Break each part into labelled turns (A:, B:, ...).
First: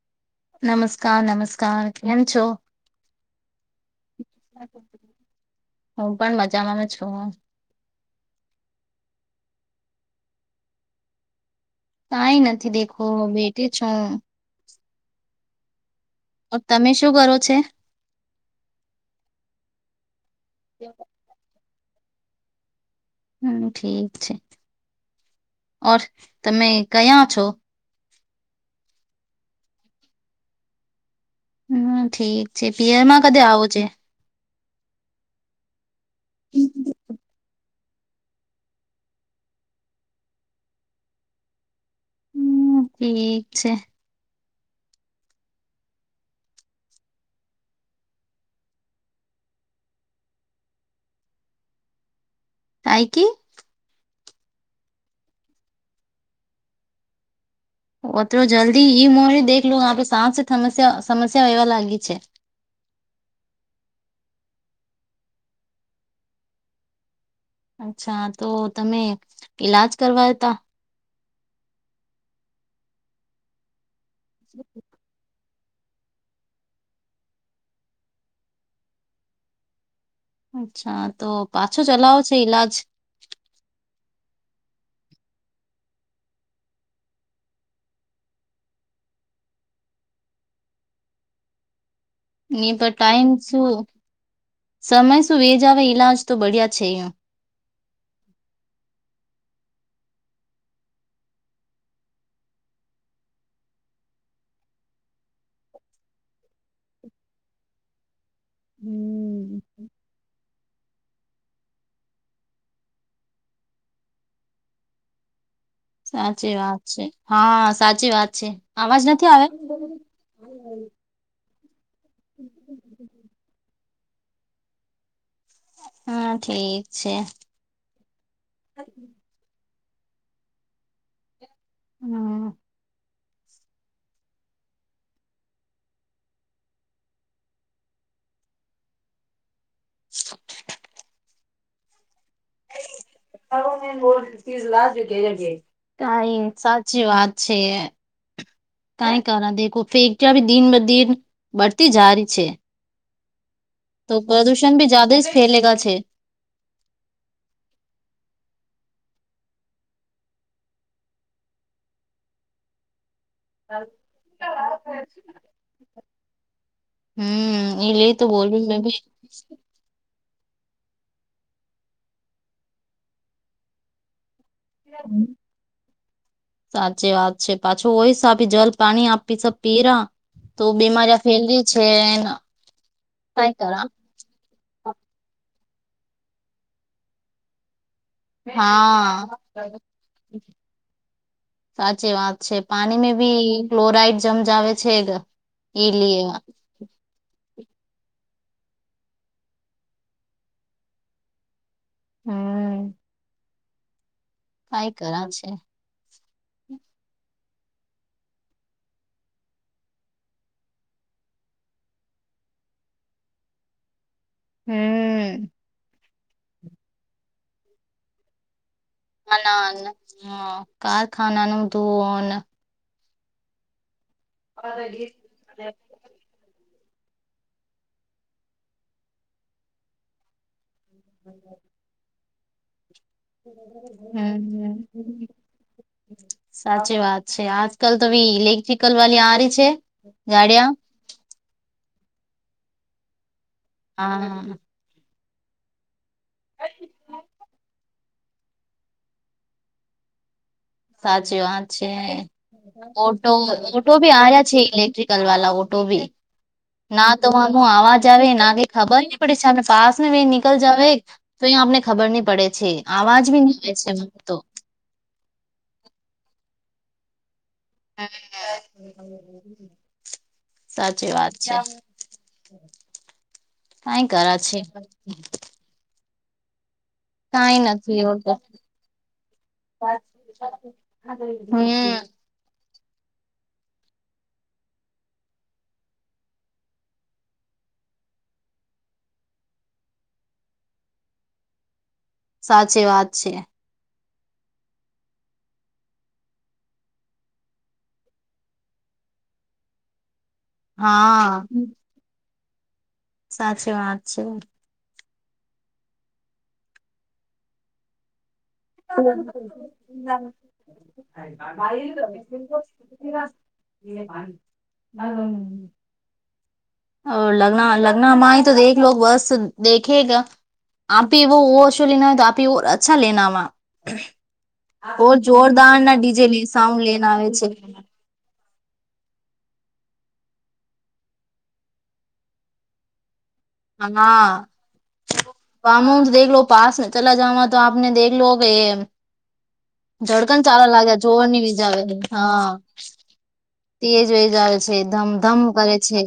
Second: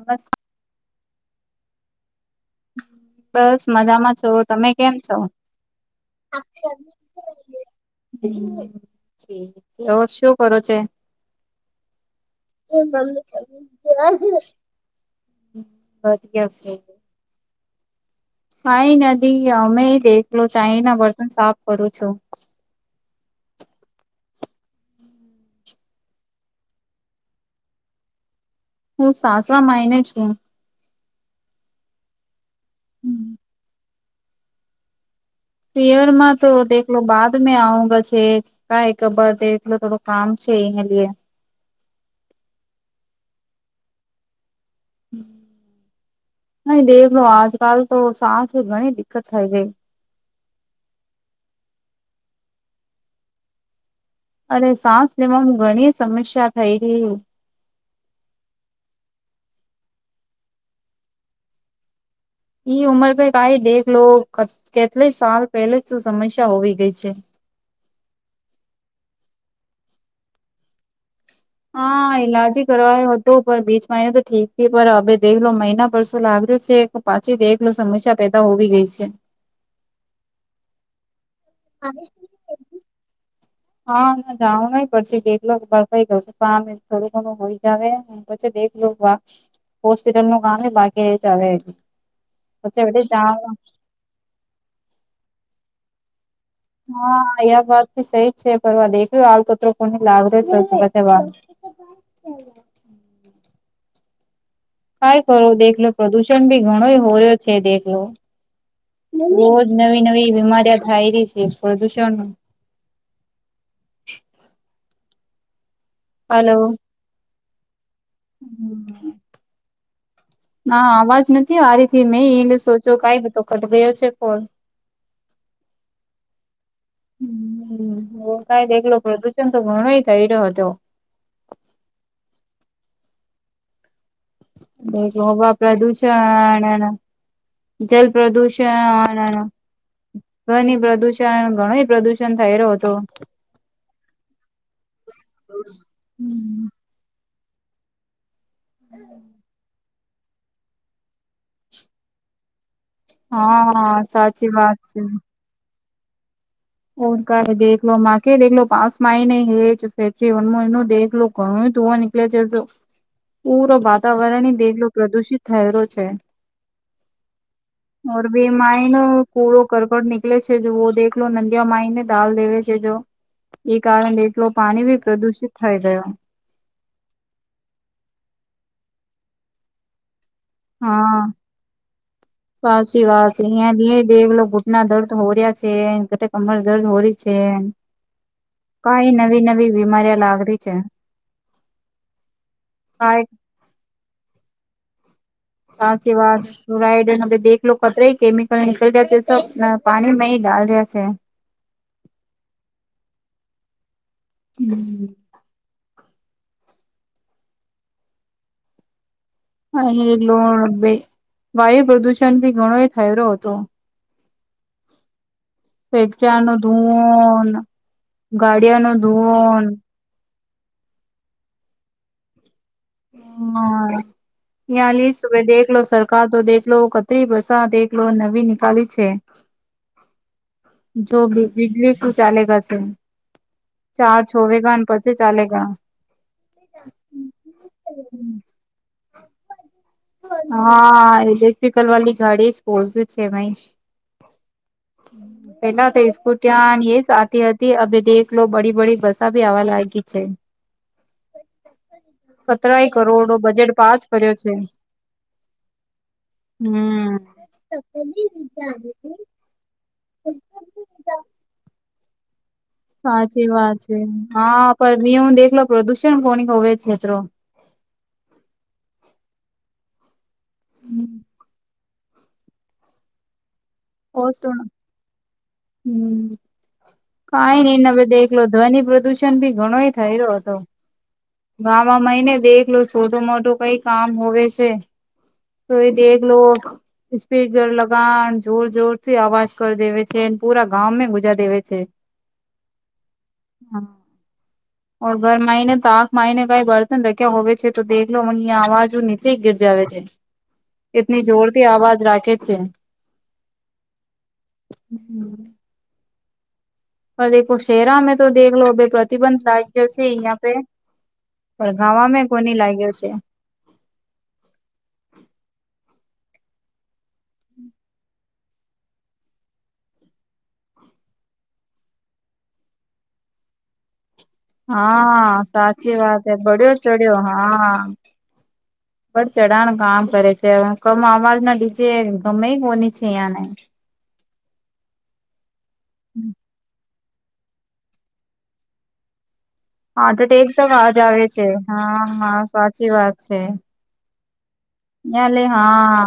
A: નમસ્
B: નમસ્કાર નમસ્કાર કેમ છો.
A: બસ મજામાં છો તમે કેમ છો.
B: હું પણ મજામાં છું હ.
A: તો શું કરો છે.
B: કઈ નથી દેખો
A: એમમ
B: બેટી છું.
A: કેવા.
B: તમે શું કરો છે
A: કઈ નથી અમે દેખલો ચાાય ના બર્તન સાફ કરું છું.
B: હમ્મ ઠીક છે ઓર તમે કયા છો.
A: હું સાસરા માયને છું
B: હમ્મ ઠીક છે પીયર માં કદીે આવોજે
A: પીયરમાં તો દેખલો બાદ મે આઉંગા છેક કઈ કબર દલો થોડું કામ છે એને લઈએ
B: હમ્મ ઠીક છે
A: હમ્મ થઈ દેખલો આજકાલ તો સાસ ઘણી દિકકત થઈ ગઈ
B: કાંઈ કે
A: અરે સાસ લેવાનું ઘણી સમસ્યા થઈ ર
B: ઓ તો જલ્દી ઈ મો દેખ લ આપે સાસ સમ્યા સમસ્યા એવા લાગી છે
A: ઈ ઉંમર પે કઈ દેખ લો કેટલી સાલ પહેલે શું સમસ્યા હોવી ગઈ છે
B: અચ્છા તો તમે ઈલાજ કરવા ત
A: હા ઈલાજ કરવાયો હતોું પણ બીચમાં એ તો ઠીક હવે દેખલો મહિના પર શું લાગ્યો છે પાછી દેખલો સમસ્યા પેદા હોવી ગઈ છે
B: અચ્છા તો પાછો ચલાવો છે ઈલાજ
A: હાને જાણવું ન પડશે બેક બરફઈ ગયો થોડું ઘણું હોય જાવ પછી દેખ હોસ્પિટલ ન કામ બાકી રહી જાવે
B: ની
A: પછી
B: પર
A: બેટે
B: ટાઈમ
A: જાણ
B: શું સમય શું વેજ આવે ઈલાજ તો બઢિયા છે યું.
A: હા એ વાતી સહી જ છે પર દેખ્યું આવ તો કોની લાગ રહ્યો છે વા કઈ કરો દેખલો પ્રદુષણ ભી ઘણો હોર્યો છે દેખલો
B: હમ્મ.
A: રોજ નવી નવી બીમારી થાય રહી છે પ્રદુષણ
B: સાચી
A: હલો
B: વાત છે હા સાચી વાત છે આવાજ નથી આવે
A: ના અવાજ નથી આરીથી મેં એલે સોચો કઈ બધો ઘટ ગયો છે કોલ
B: હા ઠીક છે.
A: કઈ એકલો પડ ત તો ઘણો થઈ રહ્યો હતો
B: હમ્મ
A: બે હવા પ્રદૂષણના જલ પ્રદૂષણ
B: [inaudible]
A: ધ્વાની પ્રદુષણ ઘણો પ્રદુષણ થઈ રહ્યો હતો
B: [unintelligible] અચી વાત છે કઈ કરો દેખો ફે આવી દિન બ દિન બળતી જારી છે
A: હા હા સાચી વાત છે
B: ફેલે ગયા છે
A: ઓ ક દેખલો માકે દેખલો પાઉસ માય નને હેજ ફેકરી વનું એનું દેખલો ઘણો ધૂ ઓ પલે જો
B: [inaudible]
A: પૂરો વાતાવરણ દેગલો પ્રદુષિત થયેલો છે
B: હમ્મ એ લે
A: ઓર
B: તો
A: ભી
B: બોલું મેં ભી
A: માયનો કૂડો કરકટ નિકલે છે દેખલો લો નંદ માઈને ડાલ દેવે છે જો એ કારણે એટલો પાણી ભી પ્રદુષિત થઈ ગયો
B: સાચી વાત છે પાછું હોયશ આપી જલ પાણી આપી સ પીરા તો
A: હા
B: બીમારી ફેલ છે કઈ કર
A: દ લોકો ગૂટના દર્દ હોર્યા છે ઘટક અમર દર્દ હોરી છે. કઈ
B: હા
A: નવી નવી બીમારી લાગડી છે.
B: સાચી વાત છે પાણી મે
A: કઈ
B: ભી ક્લોરાઈડ જમ જાવ છે. એ
A: આચી
B: લીએ
A: વાસ ફ્લોરાઈડ દેખ લો કત કેમિકલ નીકળ રહ્યા છે સબ પાણી માં ડાલ રહ્યા છે.
B: હમ કઈ કરાવ છે
A: અને લો વાયુ પ્રદુષણ ભી ઘણો એ થય રહ હતો.
B: હમ
A: પિકક્ષા નું ધુવન ગાડિયા નું
B: અના
A: ધુવન
B: ન હા કારખાનાનુંું ધોન
A: હ હ લ સુબ દેખલો લો સર તો દેખલો કતરી વરષા દેલો નવી નિકલી છે. જો વીજળી શું ચાલે ગશે ચાર
B: હમ
A: છોવેગા અને પછી
B: હમ
A: ચાલે ગ
B: સાચી વાત છે આજ કલ તો બી ઇલેક્ટ્રિકલ વાલી આરી છે. ગાડિયા
A: હા ઇલેક્ટિકલ વાલી ઘાડી જ બહું છેઈ
B: હા હા
A: હમ પેલા તો સ્સ્કુટિયાની એ જતી હતી અ દેખ લો બડી બડી બસા ભી આવા લાગી છે.
B: સાચી વાત છે
A: સતરાય
B: ઓટો
A: કરોડો બજેટ
B: ઓટો
A: પાસ
B: ભી
A: કર્યો
B: આવ્યા છે ઇલેક્ટ્રિક લ વાા ઓટો ભી ના
A: હમ.
B: તો આમ આવાજ આવે ના કઈ ખબર નહી પડે છે આપને પાસ નીકળ જાવ. તો અહીિયાં આપને ખબર નહ પડે છે.
A: સાચી વાત છે
B: મને તો
A: હા પણ નિયમ દેખલો પ્રદુષણ કોની હોવે છેત
B: સાચી વાત છે. કઈ
A: ઓ
B: કરે છે.
A: સુણ હમ કઈ નઈને
B: નથી એવું તો
A: દેખલો ધ્વનિ પ્રદુષણ ભી ઘણોય થય રહ્યો હતો.
B: હમ
A: ગામાંય ને દેખ લો છોટો મોટું કઈ કામ હોવે છે. રઈ દલો સ્પીકર લગણ જોર જોરથી અવાજ કર દેવે છે પુરા ગાંં ગુજા દેવે છે.
B: સાચી વાત છે.
A: હા
B: [inaudible]
A: ઓર ઘર માઈને તો આંખ માને કઈ બર્તન રખ્યા હોય છે તો દેખલો મનેં આવાજ નીચે ગિર જાવ છે
B: હા
A: એટની જોર થી અવાજ રાખે છે.
B: સાચી વાત છે.
A: અખ શેરામે તો દેખલો લો ભ પ્રતિબંધ લાગ્યો છે અહિયાં પે પણ ગામે કોની લાગ્યો છે.
B: એ વા હ લગ્ના લગ્ન હમાંાઈ તો દેખ લો બસ દેખેગા આપે વ ઓ શો લેના હોય તો આપે અચ્છા લેના હો
A: હા સાચી વાત હ બડ્યો
B: સાઉન્ડ લેને
A: ચઢ્યો
B: આવે છે
A: હા ર ચઢણ કામ કરે છે કમ અવાજ ના ડીજે ગમે કોની છે અહં ને
B: હા કામ દેખલો પાસ ચલા જ તો આપને દેખ લો કે
A: હાર્ટ
B: જળકન
A: એટેક તક
B: ચારા લાગે
A: આજ આવે
B: જોવારની
A: છે
B: બીજ આવે હા
A: સાચી વાત છે
B: તેજ હોય જ આવે છે ધમ ધમ કરે છે.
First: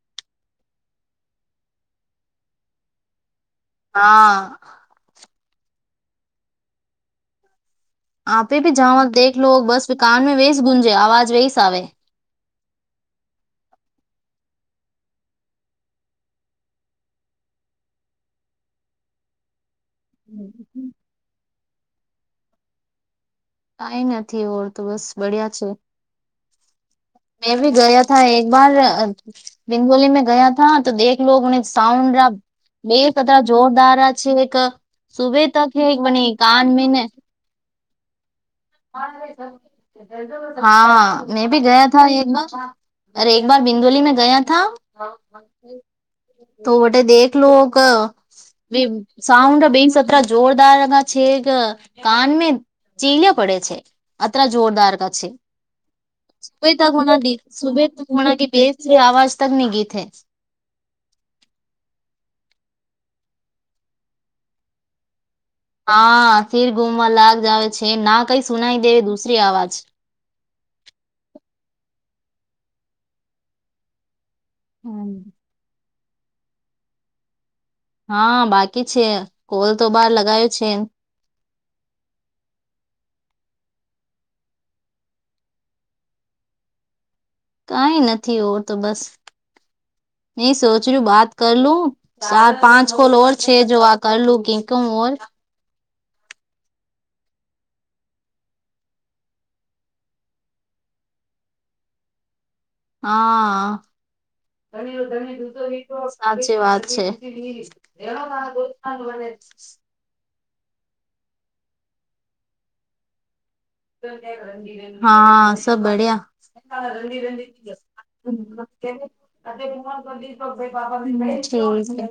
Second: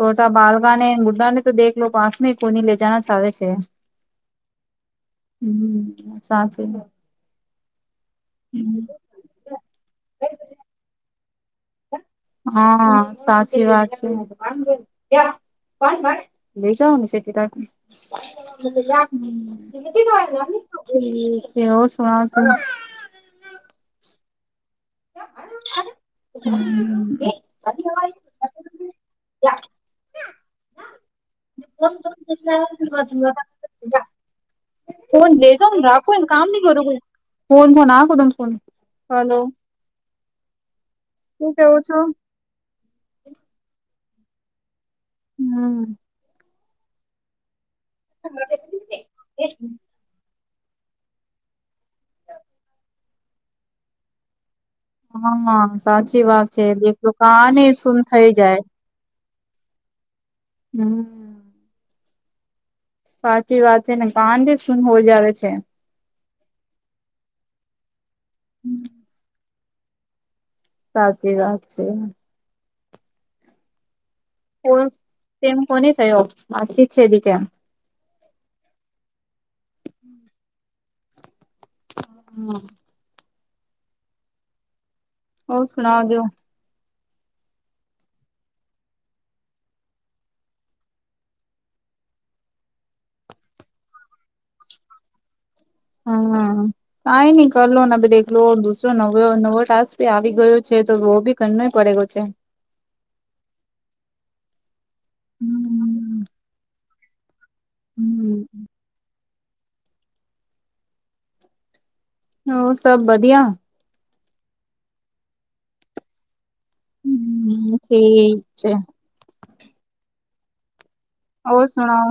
A: તોટા બાલગા ને ગુડા ને તો દેખ લો પાંસમાં કોની લેજના જ આવે છે.
B: હા.
A: હમ્મ સાચે.
B: આપે ભી જાવા દેખલો લો બસ કાન મે વે ગુંજે આવાજ વેસ આવે.
A: હા, સાચી વાત છે. લઈ જ આવનું છે હમ્મ. હમ્મ કેવું સૂનાઓ તમે.
B: કાઈ નથી ઓળ તો બસ બડિયા છે. મેં ભી ગયા થા એકબાર બિંદોલી મેં ગયા થા તો દેખ ઈ લોગ ને સાઉન્ બે પતરા જોરદાર છે એક
A: ફોન
B: સુબે
A: દેતો
B: તક હે
A: રાખું
B: બને
A: એ કામ ન
B: કાન મે
A: કરું ફોન ફન આખ તમે ફોન. હલો
B: હા, મેં
A: શું
B: ભી
A: કેવો
B: ગયા
A: છો
B: થા એક બાર. અરે એક બાર બિંદોલી મેં ગયા થા.
A: હમ્મ.
B: તો વટે દેખલો ક બી સાઉન્ડ બેન સત્ર જોરદાર રગા છે કે કાન મે ચીલે પડે છે અત્ર જોરદાર. તા છે.
A: હા સાચી વાત છે
B: એ
A: દેખલો
B: હોના દી
A: કાને
B: સુબે
A: સુન થઈ
B: હોના કી
A: જાય
B: બેસ જે આવાજ તક ની ગીથે.
A: હમ્મ. સાચી વાત છે ને કાન જે શુંન હો જાવે છે.
B: હા, ફિર ગુમવા લાગ જ આવે છે ના કઈ સુનાઈ દે દુસરી અવાજ.
A: સાચી વાત છે. કો તેમ કોની થયો આ છેદી કે.
B: હા, બાકી છે કોલ તો બહાર લગાયો છે.
A: હા, હા. ઔર સુણાવ દેઓ.
B: કઈ નથી ઓર તો બસ. મેં સોચ રૂ બાત કરલું ચાર પાંચ કોલ ઓર છે જો આ કરલું કેકું ઓર
A: હમ્મ. કઈ નઈ કરલો ને દેખલો દુસરો નવ નવો ટાસ્ક ભી આવી ગયો છે તો વો બી કરને પડે ગો છે.
B: હા,
A: હમ
B: સાચી વાત છે.
A: હમ
B: [unintelligible]
A: ઔર સબ બદિયા?
B: હા, સબ બડ્યા. હમ્મ.
A: હમ
B: હમ્મ
A: ઠીક છે
B: ઠીક હૈ.
A: ઓર સુણાવ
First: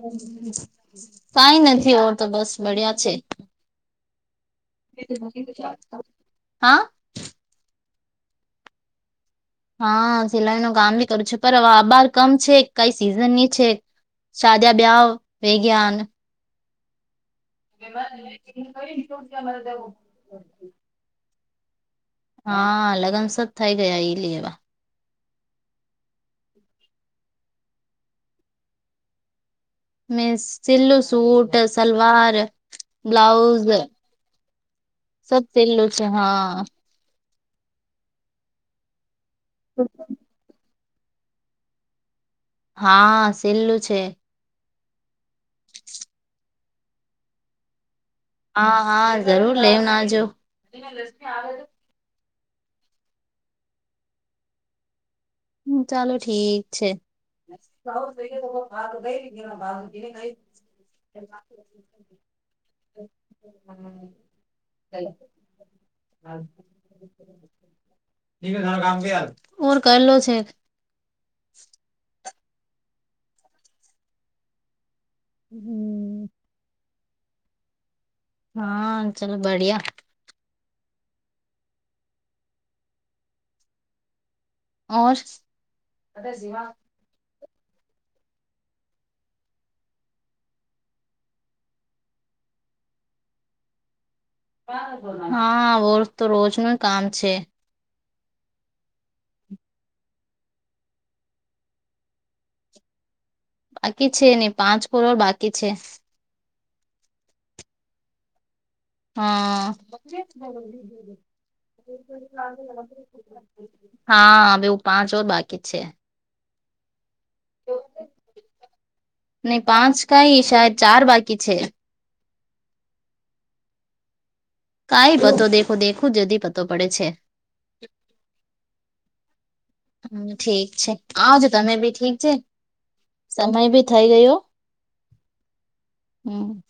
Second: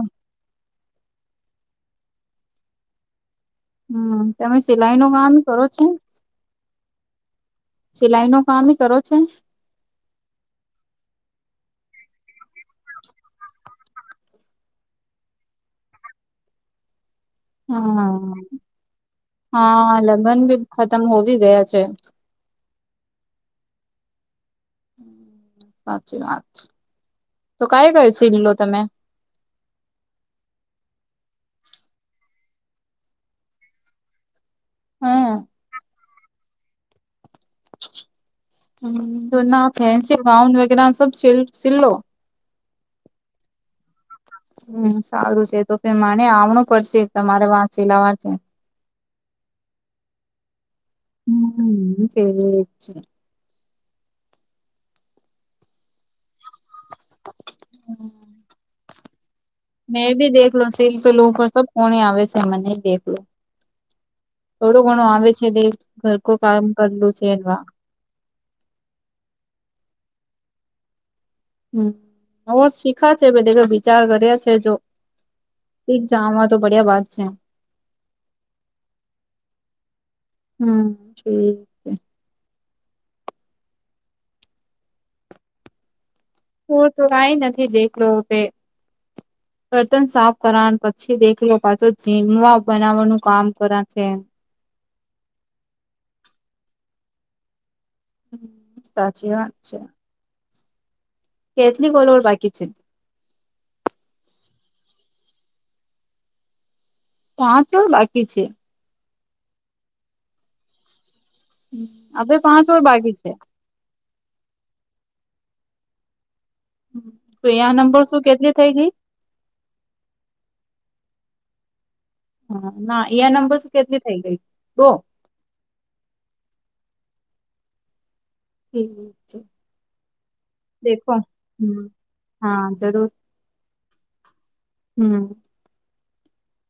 B: કઈ નથી ઓર તો બસ બળિયા છે.
A: હમ્મ, તમે સિલાઈ નો કામ કરો છે?
B: હા?
A: સિલાઈ નો કામ મી કરો છે?
B: હા સિલાઈ નો કામ બી કરું છું પર આ બાર કમ છે કઈ સિઝન ની છે. સાદિયા બ્યાઓ વૈ ગા અને.
A: હા
B: [unintelligible]
A: તમ હોવી ગયો છે.
B: હા લગ્નસ જ થઈ ગયા ઈ લ એવા.
A: સાચી વાત છે. તો કઈ કઈ સીલ લો તમે?
B: મેં સિલ્લું સૂટ, સલવાર, બ્લાઉઝ
A: હે.
B: સબ સીલ લું છે હા.
A: હ તો ના ફેન્સી ગાઉન વગેરા સબ સ સિલ્લો
B: હા સિલ્લ્લું છે
A: હમ સારું છે તોે મને આવણું પડશે તમારે વાંચ લવા છે
B: હા હા જરૂર લેવ નાજો
A: હમ સ છે
B: હમ ચાલો ઠીક છે
A: મેં ભી દેખલો સિલ્કલ ઉપર સબ કોને આવે છે મને દેખલો થોડો ઘણું આવે છે દ ઘર કો કામ કરલું છે એવા
B: કરલો છે
A: હમ હ જ શીખા છે બે દ વિચાર કર્યા છે જો
B: હમ
A: જ તો બડિયા વાત છે
B: હા ચલોો બઢિયા
A: હમ જ
B: [inaudible] [inaudible]
A: પર તો કઈ નથી દેખલો ભે
B: [inaudible]
A: બર્તન સાફ કર પછી દેખ લો પાછો જીમવા બનાવવાનું કામ કર છે
B: હા વો તો રોજ ન કામ છે
A: હમ સાચી વાત છે કેતલી કોોલોર બાકી છે
B: બાકી છે નહી પાંચ કરોડ બાકી છે
A: પાંચ બાકી છે
B: હા
A: હ અે પાંચ વર બાકી છે
B: હા બવું પાંચો જ બાકી છે
A: તો અં નંબર શું કેટલી થઈ ગઈ
B: નહી પાંચ કઈ શહેદ ચાર બાકી છે
A: હા ના યા નંબર શું કેટલી થઈ ગઈ દો
B: કઈ પતો દેખો દેખું જદી પતો પડે છે
A: ઠીક છે
B: હમ ઠીક છે
A: દેખો
B: આવજો તમે
A: હમ
B: બી ઠીક છે
A: હા જરૂર
B: સમય ભી થઈ ગયો
A: હમ
B: હમ